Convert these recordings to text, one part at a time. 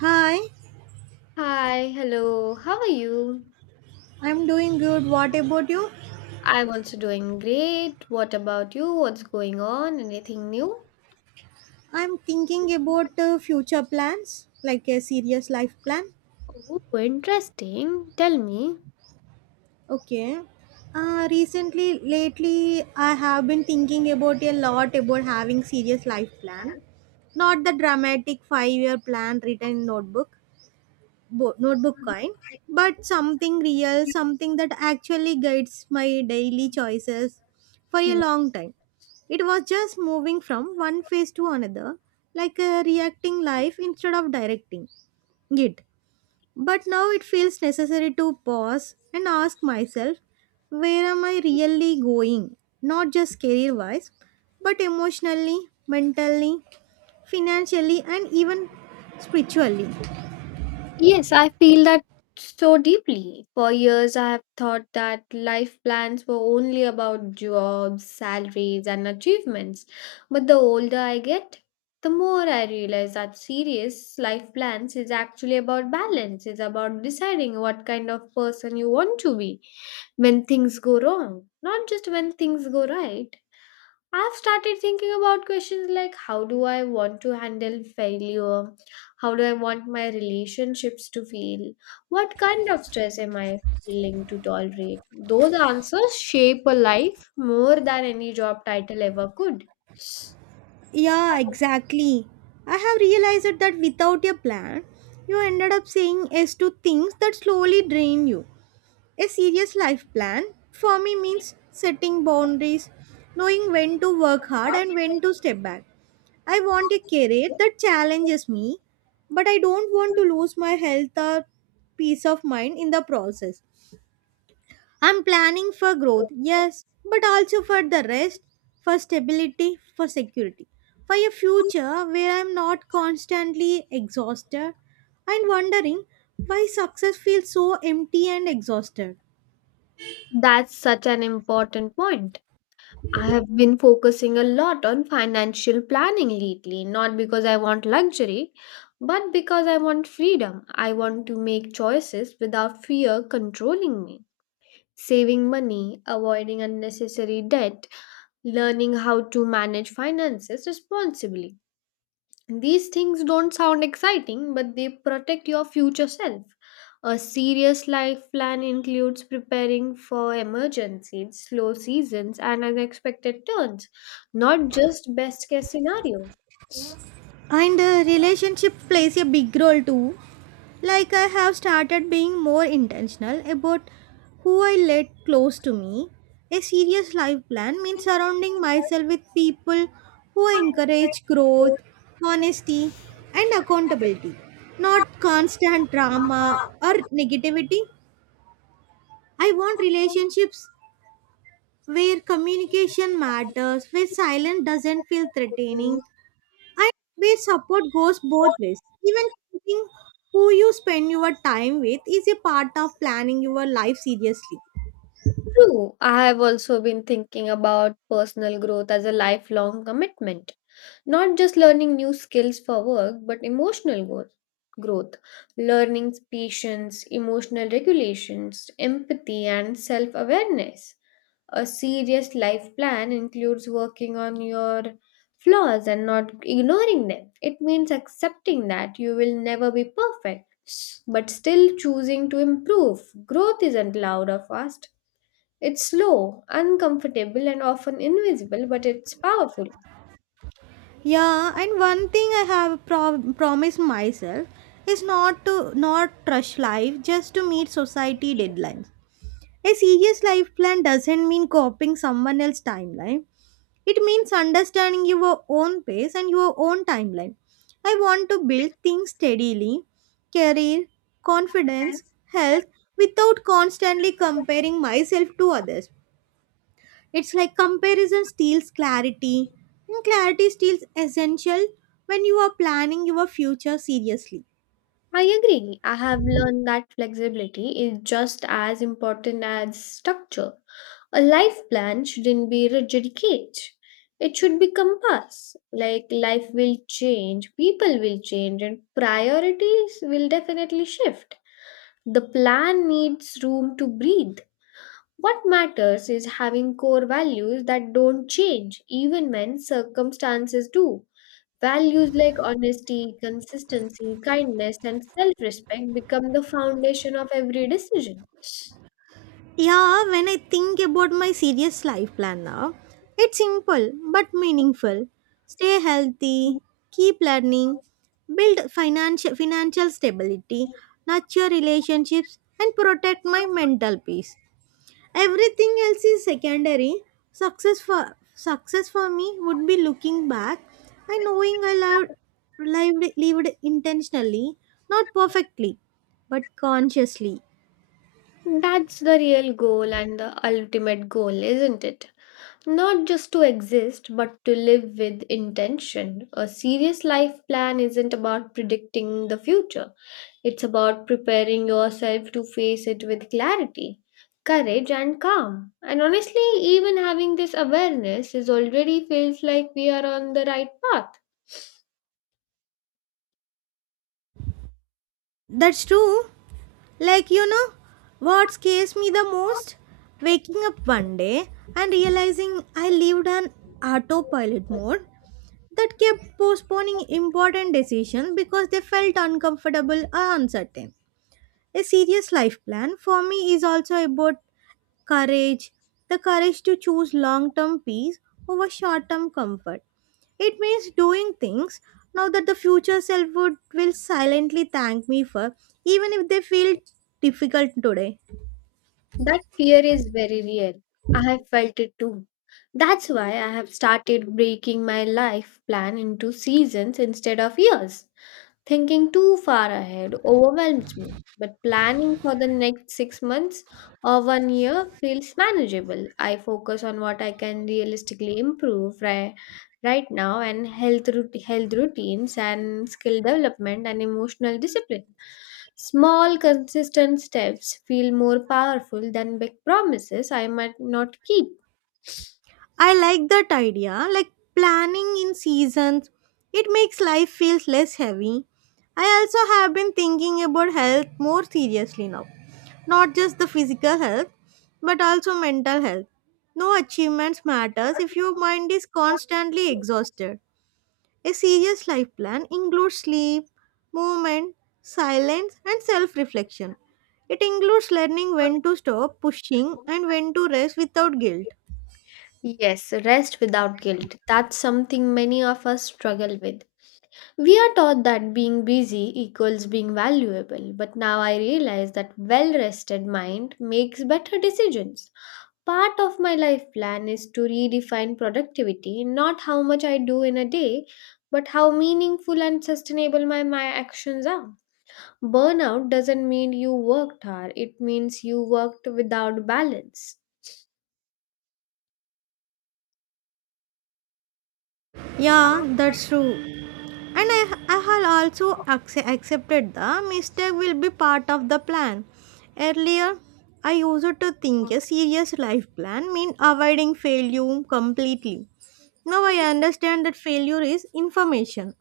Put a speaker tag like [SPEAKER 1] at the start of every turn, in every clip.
[SPEAKER 1] Hi,
[SPEAKER 2] Hi, hello, how are you?
[SPEAKER 1] I'm doing good. What about you?
[SPEAKER 2] I'm also doing great. What about you? What's going on? Anything new?
[SPEAKER 1] I'm thinking about future plans, like a serious life plan.
[SPEAKER 2] Oh, interesting. Tell me.
[SPEAKER 1] Okay. Recently, lately, I have been thinking about a lot about having serious life plan, not the dramatic five-year plan written in notebook. Notebook kind, but something real, something that actually guides my daily choices. For a
[SPEAKER 2] Mm.
[SPEAKER 1] long time it was just moving from one phase to another, like a reacting life instead of directing it. But now it feels necessary to pause and ask myself, where am I really going? Not just career wise, but emotionally, mentally, financially and even spiritually.
[SPEAKER 2] Yes, I feel that so deeply. For years, I have thought that life plans were only about jobs, salaries, and achievements. But the older I get, the more I realize that serious life plans is actually about balance, it's about deciding what kind of person you want to be when things go wrong, not just when things go right. I've started thinking about questions like how do I want to handle failure? How do I want my relationships to feel? What kind of stress am I willing to tolerate? Those answers shape a life more than any job title ever could.
[SPEAKER 1] Yeah, exactly. I have realized that without a plan, you ended up saying yes to things that slowly drain you. A serious life plan for me means setting boundaries, knowing when to work hard and when to step back. I want a career that challenges me, but I don't want to lose my health or peace of mind in the process. I'm planning for growth, yes, but also for the rest, for stability, for security, for a future where I'm not constantly exhausted and wondering why success feels so empty and exhausted.
[SPEAKER 2] That's such an important point. I have been focusing a lot on financial planning lately, not because I want luxury, but because I want freedom. I want to make choices without fear controlling me. Saving money, avoiding unnecessary debt, learning how to manage finances responsibly. These things don't sound exciting, but they protect your future self. A serious life plan includes preparing for emergencies, slow seasons, and unexpected turns, not just best case scenario.
[SPEAKER 1] And relationship plays a big role too. Like I have started being more intentional about who I let close to me. A serious life plan means surrounding myself with people who encourage growth, honesty, and accountability, not constant drama or negativity. I want relationships where communication matters, where silence doesn't feel threatening, and where support goes both ways. Even choosing who you spend your time with is a part of planning your life seriously.
[SPEAKER 2] True. I have also been thinking about personal growth as a lifelong commitment, not just learning new skills for work, but emotional growth. Growth, learning patience, emotional regulations, empathy, and self awareness. A serious life plan includes working on your flaws and not ignoring them. It means accepting that you will never be perfect, but still choosing to improve. Growth isn't loud or fast, it's slow, uncomfortable, and often invisible, but it's powerful.
[SPEAKER 1] Yeah, and one thing I have promised myself is not to not rush life just to meet society deadlines. A serious life plan doesn't mean copying someone else's timeline. It means understanding your own pace and your own timeline. I want to build things steadily, career, confidence, health, without constantly comparing myself to others. It's like comparison steals clarity, and clarity steals essential when you are planning your future seriously.
[SPEAKER 2] I agree. I have learned that flexibility is just as important as structure. A life plan shouldn't be a rigid cage. It should be compass. Like life will change, people will change, and priorities will definitely shift. The plan needs room to breathe. What matters is having core values that don't change even when circumstances do. Values like honesty, consistency, kindness, and self respect become the foundation of every decision.
[SPEAKER 1] Yeah, when I think about my serious life plan now, it's simple but meaningful. Stay healthy, keep learning, build financial stability, nurture relationships and protect my mental peace. Everything else is secondary. Success for me would be looking back and knowing I loved, lived intentionally, not perfectly, but consciously.
[SPEAKER 2] That's the real goal and the ultimate goal, isn't it? Not just to exist, but to live with intention. A serious life plan isn't about predicting the future, it's about preparing yourself to face it with clarity, courage, and calm. And honestly, even having this awareness is already feels like we are on the right path.
[SPEAKER 1] That's true. Like, you know, what scares me the most? Waking up one day and realizing I lived on autopilot mode that kept postponing important decisions because they felt uncomfortable or uncertain. A serious life plan for me is also about courage, the courage to choose long term peace over short term comfort. It means doing things now that the future self would will silently thank me for, even if they feel difficult today.
[SPEAKER 2] That fear is very real. I have felt it too. That's why I have started breaking my life plan into seasons instead of years. Thinking too far ahead overwhelms me, but planning for the next 6 months or one year feels manageable. I focus on what I can realistically improve right now, and health health routines and skill development and emotional discipline. Small consistent steps feel more powerful than big promises I might not keep.
[SPEAKER 1] I like that idea, like planning in seasons. It makes life feels less heavy. I also have been thinking about health more seriously now. Not just the physical health, but also mental health. No achievements matters if your mind is constantly exhausted. A serious life plan includes sleep, movement, silence, and self-reflection. It includes learning when to stop pushing and when to rest without guilt.
[SPEAKER 2] Yes, rest without guilt, that's something many of us struggle with. We are taught that being busy equals being valuable, but now I realize that well rested mind makes better decisions. Part of my life plan is to redefine productivity, not how much I do in a day, but how meaningful and sustainable my actions are. Burnout doesn't mean you worked hard, it means you worked without balance.
[SPEAKER 1] Yeah, that's true. And I had also accepted the mistake will be part of the plan. Earlier, I used to think a serious life plan meant avoiding failure completely. Now I understand that failure is information.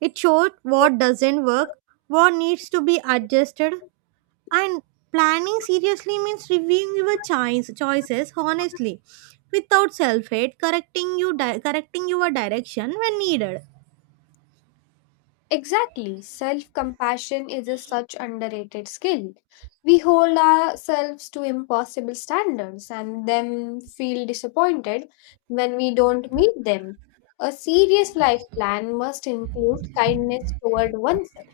[SPEAKER 1] It shows what doesn't work, what needs to be adjusted, and planning seriously means reviewing your choices honestly, without self-hate, correcting your direction when needed.
[SPEAKER 2] Exactly. Self compassion is a such underrated skill. We hold ourselves to impossible standards and then feel disappointed when we don't meet them. A serious life plan must include kindness toward oneself.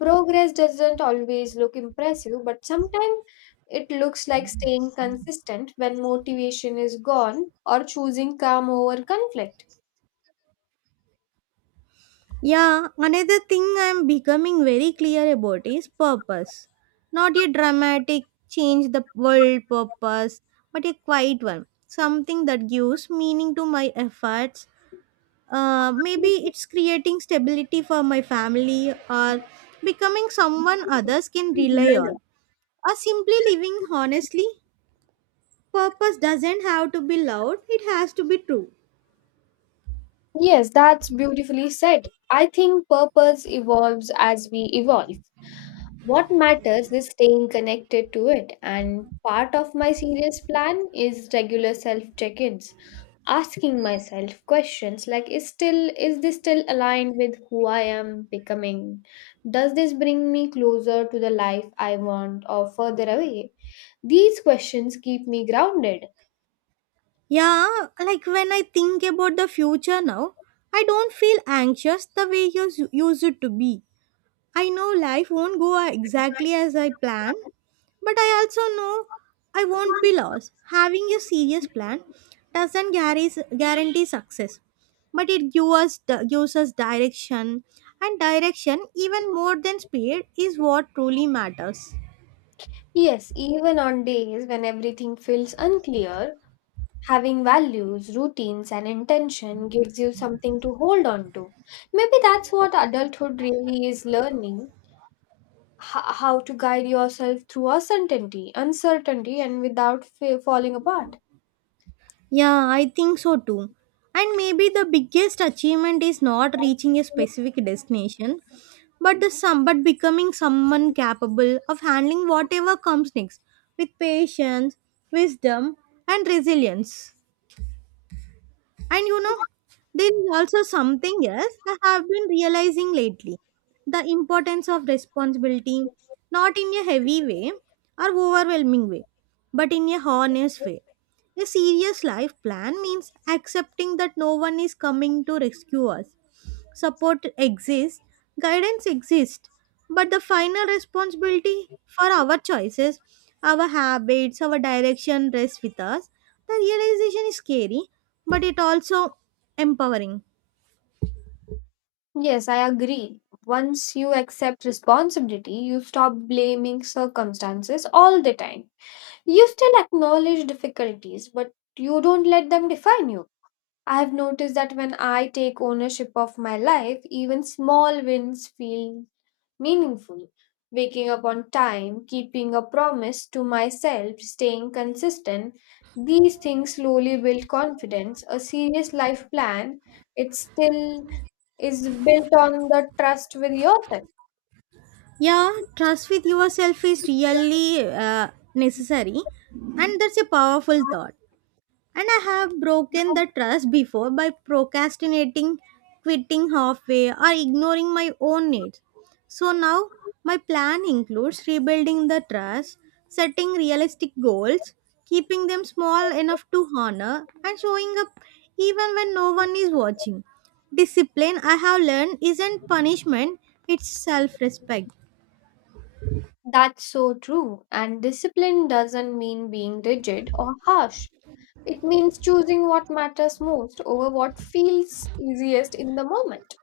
[SPEAKER 2] Progress doesn't always look impressive, but sometimes it looks like staying consistent when motivation is gone or choosing calm over conflict.
[SPEAKER 1] Yeah, another thing I'm becoming very clear about is purpose. Not a dramatic change the world purpose, but a quiet one. Something that gives meaning to my efforts. Maybe it's creating stability for my family or becoming someone others can rely on. Or simply living honestly. Purpose doesn't have to be loud, it has to be true.
[SPEAKER 2] Yes, that's beautifully said. I think purpose evolves as we evolve. What matters is staying connected to it, and part of my serious plan is regular self check ins, asking myself questions like is this still aligned with who I am becoming? Does this bring me closer to the life I want or further away? These questions keep me grounded.
[SPEAKER 1] Yeah, like when I think about the future now, I don't feel anxious the way you used it to be. I know life won't go exactly as I plan, but I also know I won't be lost. Having a serious plan doesn't guarantee success, but it gives us direction, and direction, even more than speed, is what truly matters.
[SPEAKER 2] Yes, even on days when everything feels unclear, having values, routines, and intention gives you something to hold on to. Maybe that's what adulthood really is: learning how to guide yourself through uncertainty, uncertainty and without falling apart.
[SPEAKER 1] Yeah, I think so too. And maybe the biggest achievement is not reaching a specific destination, but the some but becoming someone capable of handling whatever comes next with patience, wisdom, and resilience. And you know, there is also something else I have been realizing lately, the importance of responsibility, not in a heavy way or overwhelming way, but in a honest way. A serious life plan means accepting that no one is coming to rescue us. Support exists, guidance exists, but the final responsibility for our choices, our habits, our direction rests with us. The realization is scary, but it also empowering.
[SPEAKER 2] Yes, I agree. Once you accept responsibility, you stop blaming circumstances all the time. You still acknowledge difficulties, but you don't let them define you. I have noticed that when I take ownership of my life, even small wins feel meaningful. Waking up on time, keeping a promise to myself, staying consistent. These things slowly build confidence. A serious life plan, it still is built on the trust with yourself.
[SPEAKER 1] Yeah, trust with yourself is really necessary, and that's a powerful thought. And I have broken the trust before by procrastinating, quitting halfway, or ignoring my own needs. So now my plan includes rebuilding the trust, setting realistic goals, keeping them small enough to honor, and showing up even when no one is watching. Discipline, I have learned, isn't punishment, it's self respect.
[SPEAKER 2] That's so true. And discipline doesn't mean being rigid or harsh. It means choosing what matters most over what feels easiest in the moment.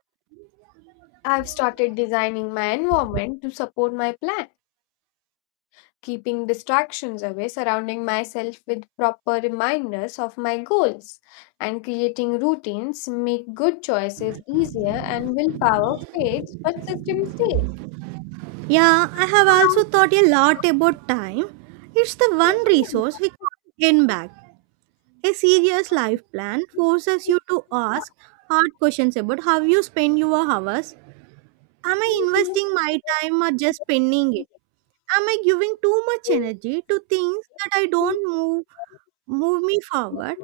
[SPEAKER 2] I've started designing my environment to support my plan, keeping distractions away, surrounding myself with proper reminders of my goals, and creating routines. Make good choices easier and willpower fades, but system stays.
[SPEAKER 1] Yeah, I have also thought a lot about time. It's the one resource we can't gain back. A serious life plan forces you to ask hard questions about how you spend your hours. Am I investing my time or just spending it? Am I giving too much energy to things that I don't move move me forward?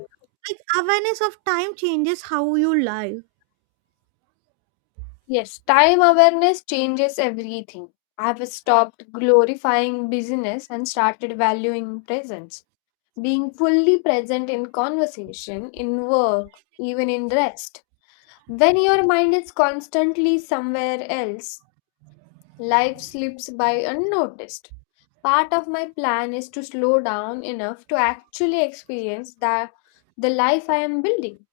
[SPEAKER 1] Like awareness of time changes how you live.
[SPEAKER 2] Yes, time awareness changes everything. I have stopped glorifying busyness and started valuing presence, being fully present in conversation, in work, even in rest. When your mind is constantly somewhere else, life slips by unnoticed. Part of my plan is to slow down enough to actually experience the life I am building.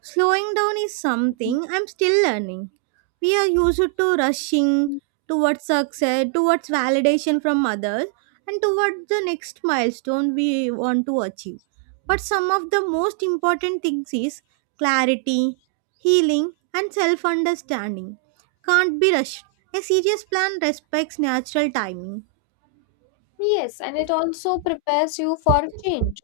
[SPEAKER 1] Slowing down is something I'm still learning. We are used to rushing towards success, towards validation from others, and towards the next milestone we want to achieve. But some of the most important things is clarity, healing, and self understanding. Can't be rushed. A serious plan respects natural timing.
[SPEAKER 2] Yes, and it also prepares you for change.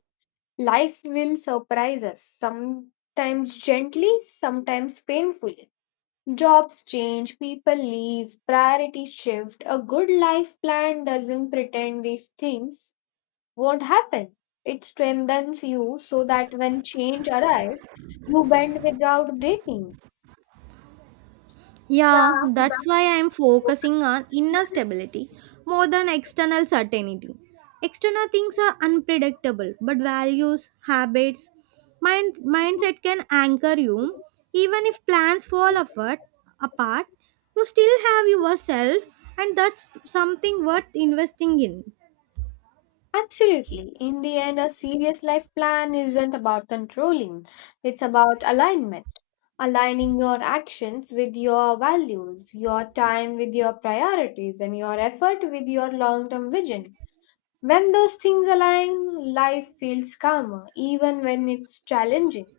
[SPEAKER 2] Life will surprise us, sometimes gently, sometimes painfully. Jobs change, people leave, priorities shift. A good life plan doesn't pretend these things won't happen. It strengthens you so that when change arrives, you bend without breaking.
[SPEAKER 1] Yeah, that's why I'm focusing on inner stability more than external certainty. External things are unpredictable, but values, habits, mind, mindset can anchor you. Even if plans fall apart, apart, you still have yourself, and that's something worth investing in.
[SPEAKER 2] Absolutely. In the end, a serious life plan isn't about controlling, it's about alignment. Aligning your actions with your values, your time with your priorities, and your effort with your long term vision. When those things align, life feels calmer, even when it's challenging.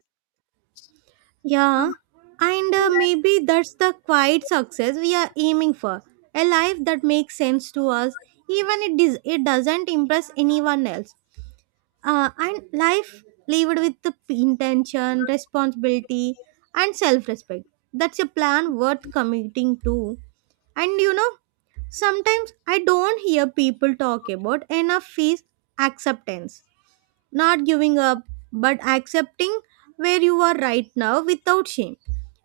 [SPEAKER 1] Yeah, and maybe that's the quiet success we are aiming for. A life that makes sense to us, even it, dis- it doesn't impress anyone else. And life lived with the p- intention, responsibility, and self respect. That's a plan worth committing to. And you know, sometimes I don't hear people talk about enough is acceptance not giving up, but accepting where you are right now without shame.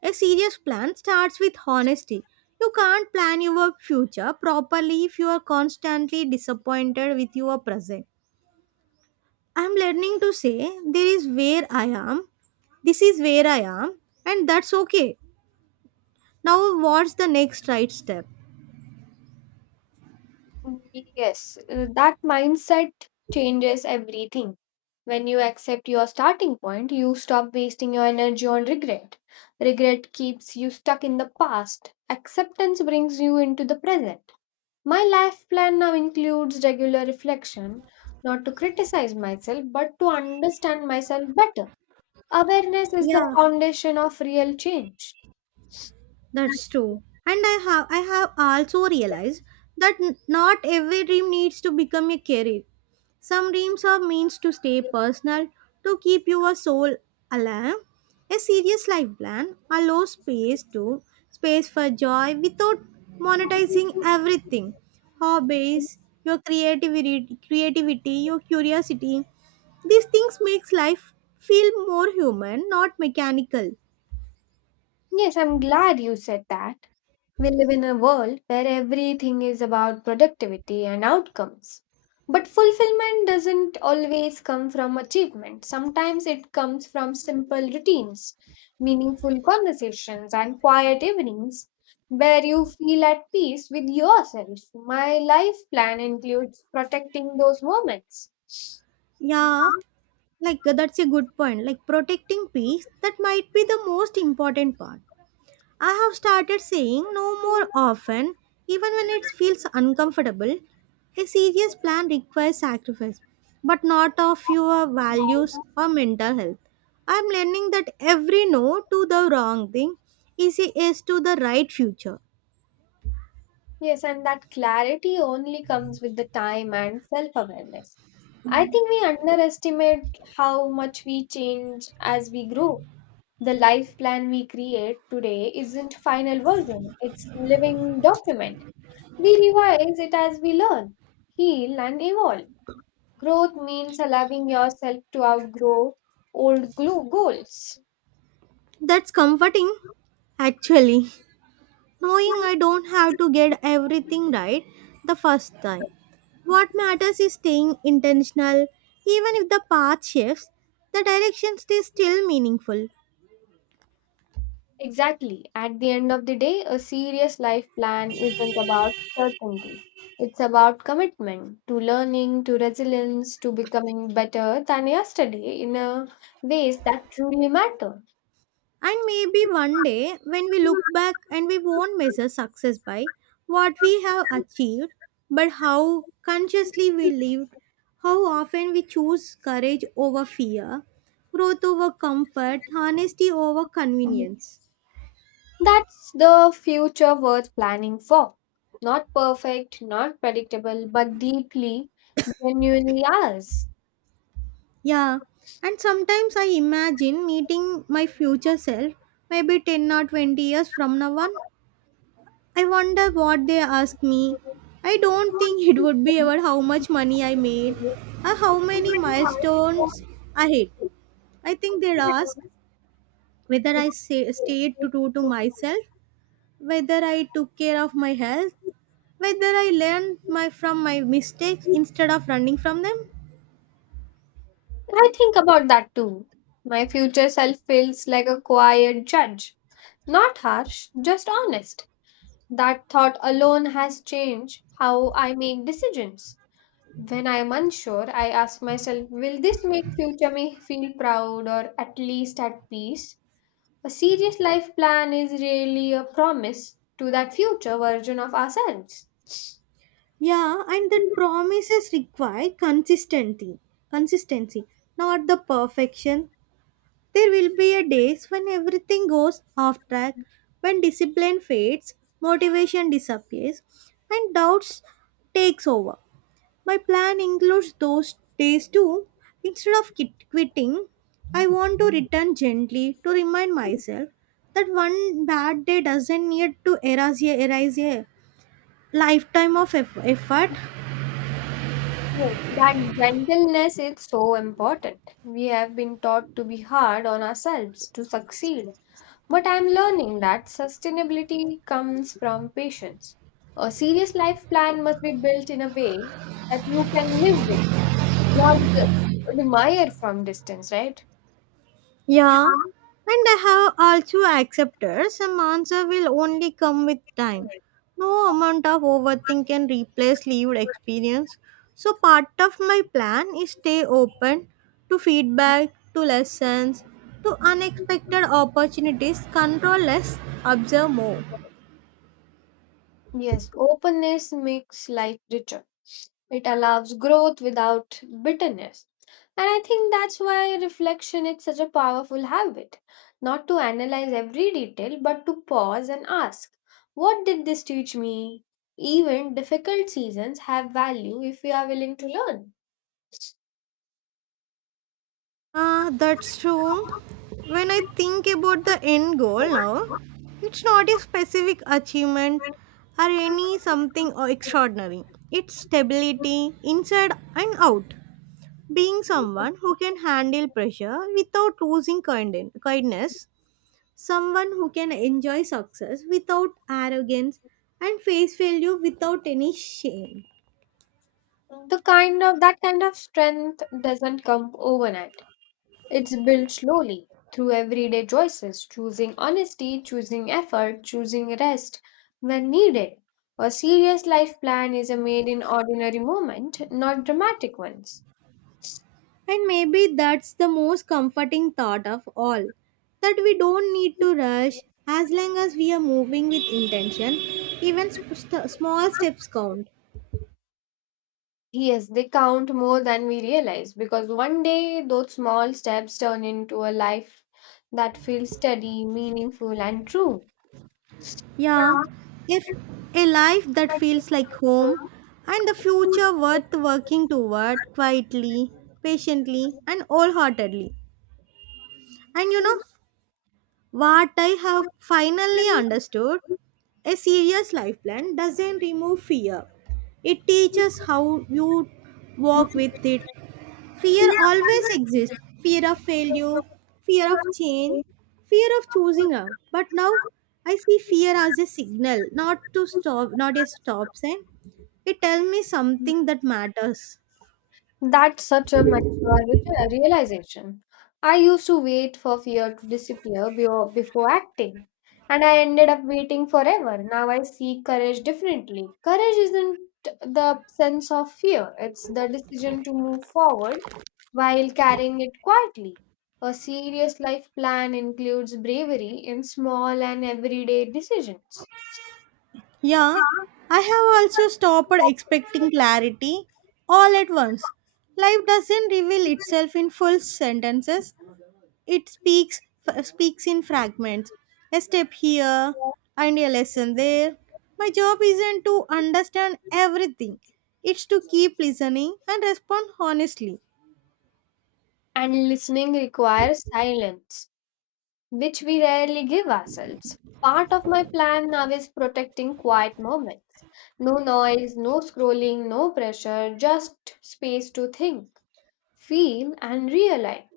[SPEAKER 1] A serious plan starts with honesty. You can't plan your future properly if you are constantly disappointed with your present. I'm learning to say, There is where I am, this is where I am, and that's okay. Now, what's the next right step?
[SPEAKER 2] Yes, that mindset changes everything. When you accept your starting point, you stop wasting your energy on regret. Regret keeps you stuck in the past. Acceptance brings you into the present. My life plan now includes regular reflection, not to criticize myself, but to understand myself better. Awareness is the
[SPEAKER 1] Yeah,
[SPEAKER 2] foundation of real change.
[SPEAKER 1] that's true. And I have also realized that not every dream needs to become a career. Some dreams are means to stay personal, to keep your soul alive. A serious life plan allows space for joy without monetizing everything. Hobbies, your creativity, your curiosity. These things makes life feel more human, not mechanical.
[SPEAKER 2] Yes, I'm glad you said that. We live in a world where everything is about productivity and outcomes. But fulfillment doesn't always come from achievement. Sometimes it comes from simple routines, meaningful conversations, and quiet evenings where you feel at peace with yourself. My life plan includes protecting those moments.
[SPEAKER 1] Yeah, like that's a good point. Like protecting peace, that might be the most important part. I have started saying no more often, even when it feels uncomfortable. A serious plan requires sacrifice, but not of your values or mental health. I am learning that every no to the wrong thing is a yes to the right future.
[SPEAKER 2] Yes, and that clarity only comes with the time and self awareness. I think we underestimate how much we change as we grow. The life plan we create today isn't final version, it's living document. We revise it as we learn, heal, and evolve. Growth means allowing yourself to outgrow old goals.
[SPEAKER 1] That's comforting, actually. Knowing I don't have to get everything right the first time. What matters is staying intentional, even if the path shifts, the direction is still meaningful.
[SPEAKER 2] Exactly. At the end of the day, a serious life plan isn't about certainty. It's about commitment to learning, to resilience, to becoming better than yesterday in a ways that truly matter.
[SPEAKER 1] And maybe one day, when we look back, and we won't measure success by what we have achieved, but how consciously we lived, how often we choose courage over fear, growth over comfort, honesty over convenience.
[SPEAKER 2] That's the future worth planning for. Not perfect, not predictable, but deeply, genuinely ours.
[SPEAKER 1] Yeah, and sometimes I imagine meeting my future self, maybe 10 or 20 years from now on. I wonder what they ask me. I don't think it would be about how much money I made or how many milestones I hit. I think they'd ask whether stayed true to myself, whether I took care of my health, whether I learned from my mistakes instead of running from them.
[SPEAKER 2] I think about that too. My future self feels like a quiet judge. Not harsh, just honest. That thought alone has changed how I make decisions. When I am unsure, I ask myself, will this make future me feel proud or at least at peace? A serious life plan is really a promise to that future version of ourselves.
[SPEAKER 1] Yeah, and that promises require consistency. Consistency, not the perfection. There will be a days when everything goes off track, when discipline fades, motivation disappears, and doubts takes over. My plan includes those days too. Instead of quitting, I want to return gently to remind myself that one bad day doesn't need to erase a lifetime of effort.
[SPEAKER 2] Yes, that gentleness is so important. We have been taught to be hard on ourselves to succeed. But I'm learning that sustainability comes from patience. A serious life plan must be built in a way that you can live with, not just admire from distance, right?
[SPEAKER 1] Yeah, and I have also accepted some answer will only come with time. No amount of overthink can replace lived experience. So part of my plan is stay open to feedback, to lessons, to unexpected opportunities, control less, observe more.
[SPEAKER 2] Yes, openness makes life richer. It allows growth without bitterness. And I think that's why reflection is such a powerful habit. Not to analyze every detail, but to pause and ask, what did this teach me? Even difficult seasons have value if we are willing to learn.
[SPEAKER 1] Ah, that's true. When I think about the end goal now, it's not a specific achievement or any something or extraordinary. It's stability inside and out. Being someone who can handle pressure without losing kindness, someone who can enjoy success without arrogance and face failure without any shame.
[SPEAKER 2] The kind of that kind of strength doesn't come overnight. It's built slowly through everyday choices: choosing honesty, choosing effort, choosing rest when needed. A serious life plan is made in ordinary moments, not dramatic ones.
[SPEAKER 1] And maybe that's the most comforting thought of all that we don't need to rush as long as we are moving with intention, even small steps count.
[SPEAKER 2] Yes, they count more than we realize, because one day those small steps turn into a life that feels steady, meaningful, and true.
[SPEAKER 1] Yeah, if a life that feels like home and the future worth working toward quietly, patiently, and wholeheartedly. And you know what I have finally understood? A serious life plan doesn't remove fear. It teaches how you walk with it. Fear always exists fear of failure, fear of change, fear of choosing wrong. But now I see fear as a signal, not to stop, not a stop sign. It tells me something that matters.
[SPEAKER 2] That's such a mature re- realization. I used to wait for fear to disappear before acting, and I ended up waiting forever. Now I see courage differently. Courage isn't the sense of fear, it's the decision to move forward while carrying it quietly. A serious life plan includes bravery in small and everyday decisions,
[SPEAKER 1] Yeah, I have also stopped expecting clarity all at once. Life doesn't reveal itself in full sentences. It speaks speaks in fragments. A step here and a lesson there. My job isn't to understand everything. It's to keep listening and respond honestly.
[SPEAKER 2] and listening requires silence, which we rarely give ourselves. Part of my plan now is protecting quiet moments. No noise, no scrolling, no pressure, just space to think, feel, and realign.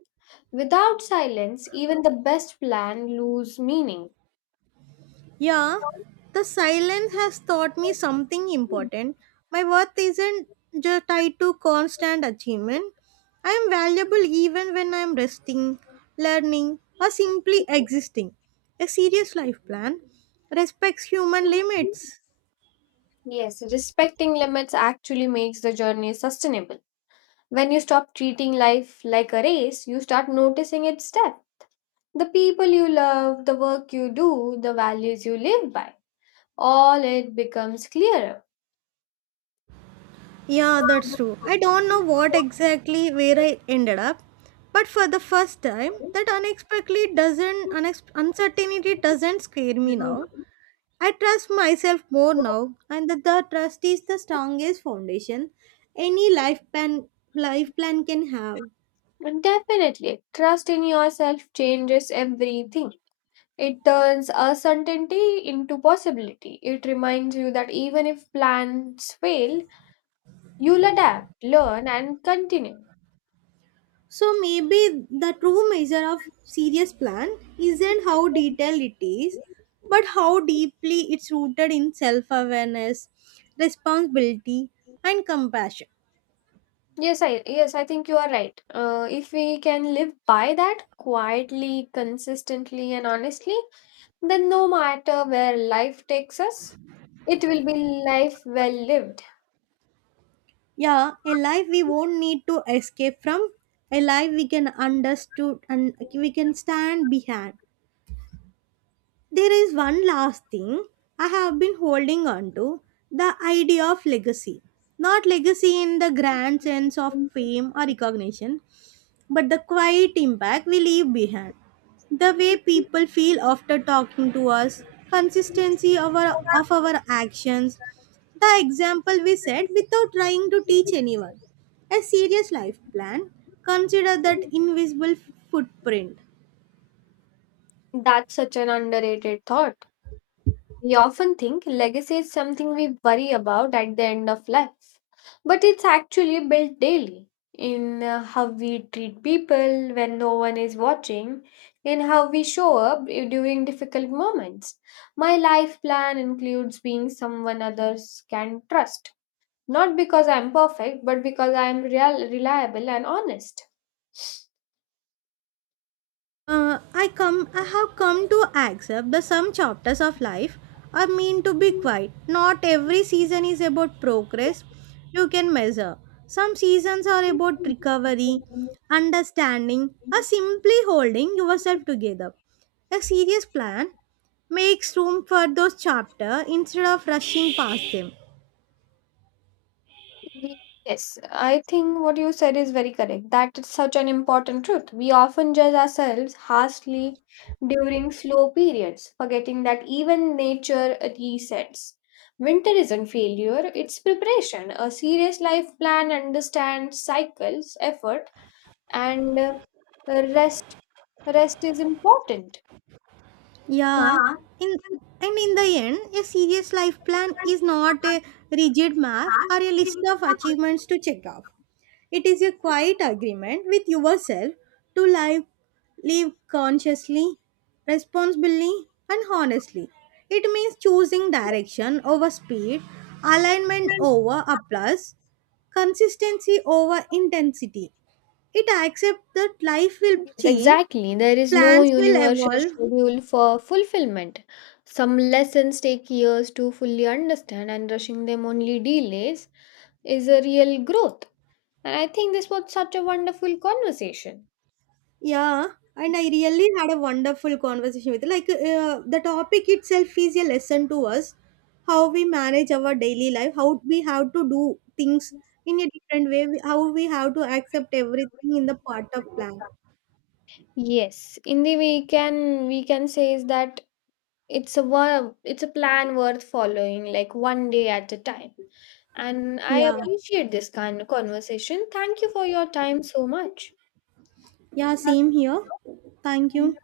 [SPEAKER 2] Without silence, even the best plan lose meaning.
[SPEAKER 1] Yeah, the silence has taught me something important. My worth isn't just tied to constant achievement. I am valuable even when I am resting, learning, or simply existing. A serious life plan respects human limits.
[SPEAKER 2] Yes, respecting limits actually makes the journey sustainable. When you stop treating life like a race, you start noticing its depth. The people you love, the work you do, the values you live by, all it becomes clearer.
[SPEAKER 1] Yeah, that's true. I don't know what exactly where I ended up, but for the first time, that unexpectedly doesn't uncertainty doesn't scare me now. I trust myself more now, and that the trust is the strongest foundation any life plan can have.
[SPEAKER 2] Definitely. Trust in yourself changes everything. It turns uncertainty into possibility. It reminds you that even if plans fail, you'll adapt, learn, and continue.
[SPEAKER 1] So maybe the true measure of serious plan isn't how detailed it is, but how deeply it's rooted in self-awareness, responsibility, and compassion.
[SPEAKER 2] Yes, I think you are right. If we can live by that quietly, consistently, and honestly, then no matter where life takes us, it will be life well lived.
[SPEAKER 1] Yeah, a life we won't need to escape from, a life we can understood and we can stand behind. There is one last thing I have been holding on to, the idea of legacy. Not legacy in the grand sense of fame or recognition, but the quiet impact we leave behind. The way people feel after talking to us, consistency of our actions, the example we set without trying to teach anyone. A serious life plan, consider that invisible footprint.
[SPEAKER 2] That's such an underrated thought. We often think legacy is something we worry about at the end of life, but it's actually built daily in how we treat people when no one is watching, in how we show up during difficult moments. My life plan includes being someone others can trust, not because I'm perfect, but because I'm real, reliable, and honest.
[SPEAKER 1] I have come to accept that some chapters of life are meant to be quiet. Not every season is about progress you can measure. Some seasons are about recovery, understanding, or simply holding yourself together. A serious plan makes room for those chapters instead of rushing past them.
[SPEAKER 2] Yes, I think what you said is very correct. That is such an important truth. We often judge ourselves harshly during slow periods, forgetting that even nature resets. Winter isn't failure, it's preparation. A serious life plan understands cycles, effort, and rest. Rest is important.
[SPEAKER 1] Yeah, in and in the end, a serious life plan is not a rigid map or a list of achievements to check off. It is a quiet agreement with yourself to live, live consciously, responsibly, and honestly. It means choosing direction over speed, alignment over applause, consistency over intensity. It accepts that life will
[SPEAKER 2] Yes,
[SPEAKER 1] change,
[SPEAKER 2] exactly. There is no
[SPEAKER 1] plans will
[SPEAKER 2] universal
[SPEAKER 1] evolve.
[SPEAKER 2] schedule for fulfillment. Some lessons take years to fully understand, and rushing them only delays is a real growth. And I think this was such a wonderful conversation.
[SPEAKER 1] Yeah, and I really had a wonderful conversation with like the topic itself is a lesson to us how we manage our daily life, how we have to do things in a different way, how we have to accept everything in the part of plan.
[SPEAKER 2] Yes, in the way can we can say is that it's a it's a plan worth following, like one day at a time. And I,
[SPEAKER 1] Yeah,
[SPEAKER 2] appreciate this kind of conversation. Thank you for your time so much.
[SPEAKER 1] yeah, same here. Thank you.